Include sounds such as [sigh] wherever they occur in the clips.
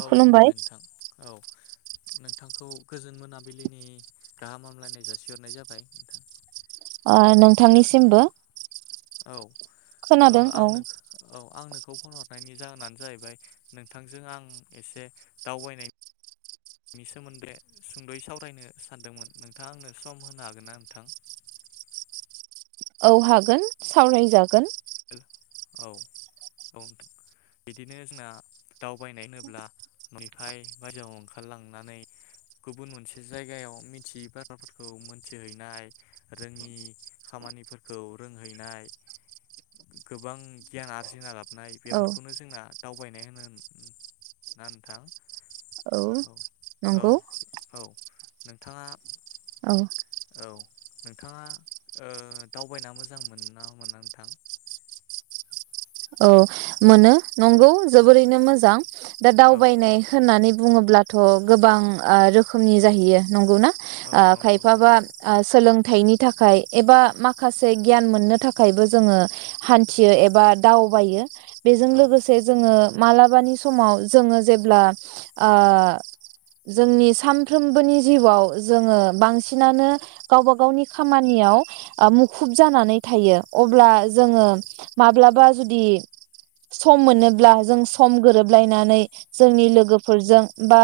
औ खुलुमबाय नोंथां औ नोंथांखौ गोजोन मोनाबिलिनि गाहाम हामलायनाय जासिहरनाय जाबाय नोंथां। ओ खोन नोंथांनिसिमबो। औ ओ खोनादों औ आंनो औ आं नों खौ फन हरनायनि जाहोनानो जाहैबाय नोंथांजों आं एसे दावबायनाय नि सोमोन्दै सुंदयै सावरायनो सानदोंमोन नोंथाङा आंनो सम होनो हागोन ना नोंथां? औ हागोन सावरायजागोन। ओ औ औथां बिदिनो जोंना दावबायनाय होनोब्ला न'निफ्राय बायजोआव ओंखारलांनानै गुबुन मोनसे जायगायाव मिथियै बाथ्राफोरखौ मोनथिहैनाय रोङि खामानिफोरखौ रोंहैनाय गोबां गियान आरजिना लाबोनाय औ बेफोरखौनो जोंना दावबायनाय होनो ना नोंथां? औ औ नंगौ औ नोंथाङा औ औ नोंथाङा दावबायना मोजां मोनो ना मोना नोंथां? औ मोनो नंगौ औ जोबोरैनो मोजां दा औ दावबायनाय होननानै बुङोब्लाथ' गोबां आ रोखोमनि जाहैयो नंगौना औ आ नंगौ नोंथां खायफाबा ओ सोलों थायाइनि थाखाय एबा माखासे गियान मोननो थाखायबो जोङो हान्थियो एबा दावबायो। बेजों औ लोगोसे जोङो मालाबानि समाव जोङो जेब्ला आ जोंनि सानफ्रोमबोनि जिउआव जोङो बांसिनानो गावबा गावनि खामानियाव ओ मुखुब जानानै थायो अब्ला जोङो औ माब्लाबा जुदि सम मोनोब्ला जों सम गोरोबलायनानै जोंनि लोगोफोरजों बा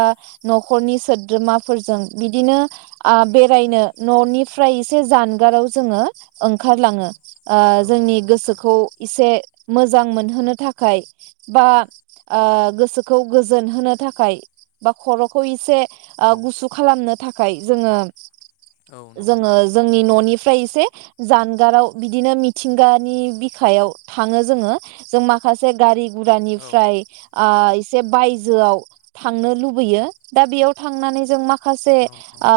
नखरनि सोद्रोमाफोरजों बिदिनो ओ बेरायनो ननिफ्राय एसे जानगाराव जोङो ओंखारलाङो आ औ जोंनि नंगौ नोंथां गोसोखौ एसे मोजां मोनहोनो थाखाय बा आ गोसोखौ गोजोन होनो थाखाय बा खरखौ एसे ओ औ गुसु खालामनो थाखाय खाय जोङो औ नंगौ जोङो नोंथां जोंनि ननि फ्राय इसे जानगाराव बिदिनो मिथिंगानि बिखायाव थाङो जोङो जों माखासे गारि औ गुरानिफ्राय आ से बायजोआव थांनो लुबैयो दा बेयाव थांनानै जों माखा खासे औ आ नंगौ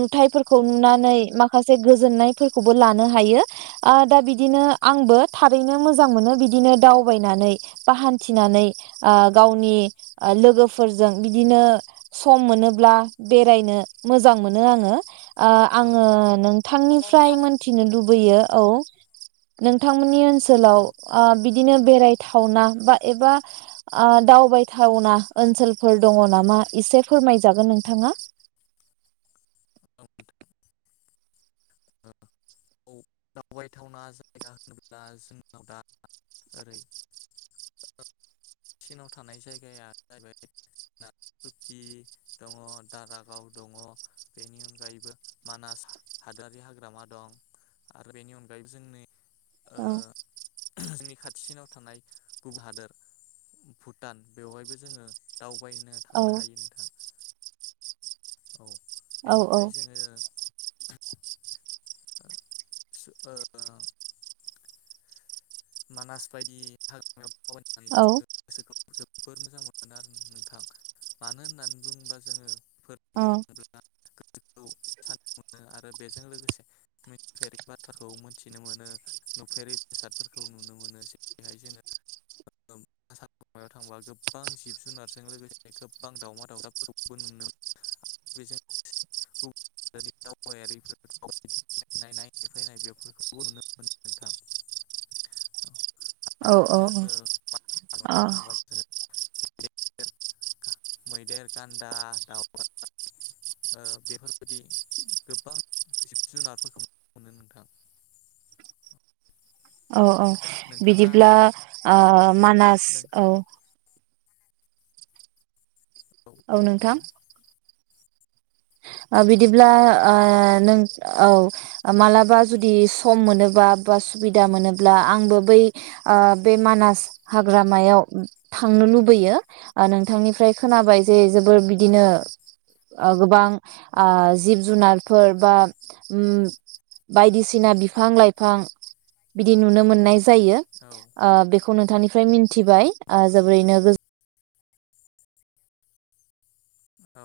नुथाइफोरखौ नुनानै माखासे गोजोननाय फोरखौबो लानो हायो। आ दा बिदिनो आंबो खारैनो मोजां मोनो बिदिनो दावबायनानै बा हान्थिनानै ओ गावनि ओ लोगोफोरजों बिदिनो सम मोनोब्ला बेरायनो मोजां मोनो आंङो। ओ औ आङो नंगौ नोंथां नोंथांनिफ्राय मोनथिनो लुब लैयो औ नोंथांमोननि ओ सोलाव औ आ बिदिनो बेरायथावना बा एबा आ दावबायथावना ओनसोलफोर दङ नामा एसे फोरमायजागोन नोंथाङा औ नोंथां औ दावबायथावना जायगा होनोब्ला जोंनाव दा ओरै ओ थिनाव थानाय जायगाया जाहैबाय कुकि दङ दारागाव दङ बेनि अनगायैबो मानास हादरारि हाग्रामा दं आरो बेनि अनगायैबो जोंनि औ सिनाव थानाय गुबु हादोर भुटान बेवहायबो जोङो दाव बायनो औ थांनो हायो नोंथां। औ औ औ बेनिफ्राय जोंङो सो ओ मानास बायदि हा [unintelligible] औ [unintelligible] जोबोर मोजां मो नो आरो नोंथां मानो होननानै बुङोबा जोङो बेफोर अ जायगायाव थांब्ला गोसोखौ सान्थि मोनो आरो बेजों लोगोसे मिथिफेरि बाथ्राखौ मोनथिनो मोनो नुफेरि बेसाद फोरखौ नुनो मोनो जे हाय जोङो [unintelligible] थांबा गोबबां जिब जुनारजों लोगोसे गोबबां दावमा दावजफोरखौबो नुनो बेजों लोग से गुबुन दावबायारिफोर नायनाय फैनाय बेफोरखौबो नुनो मोनो नोंथां। औ औ औ अ मैदेर गा मैदेर गान्दा दउराय ओ बेफोरबायदि गोबां जिब जुनारफोरखौ नुनो मोनो नोंथां औ औ नोंथाङा बिदिब्ला ओ मानास नों औ औ नोंथां ओ बिदिब्ला ओ नों औ मालाबा जुदि सम मोनोबा बा सुबिदा मोनोब्ला आंबो बै ओ बे मानास हाग्रामायाव थांनो लुबैयो नोंथांनिफ्राय खोनाबाय जे जोबोर बिदिनो ओ गोबां ओ जिब जुनारफोर बा उम बायदिसिना बिफां लाइफां बिदि नुनो मोननाय जायो औ ओ बेखौ नोंथांनि फ्राय मिनथिबाय नंगौ ओ जोबोरैनो गोजो औ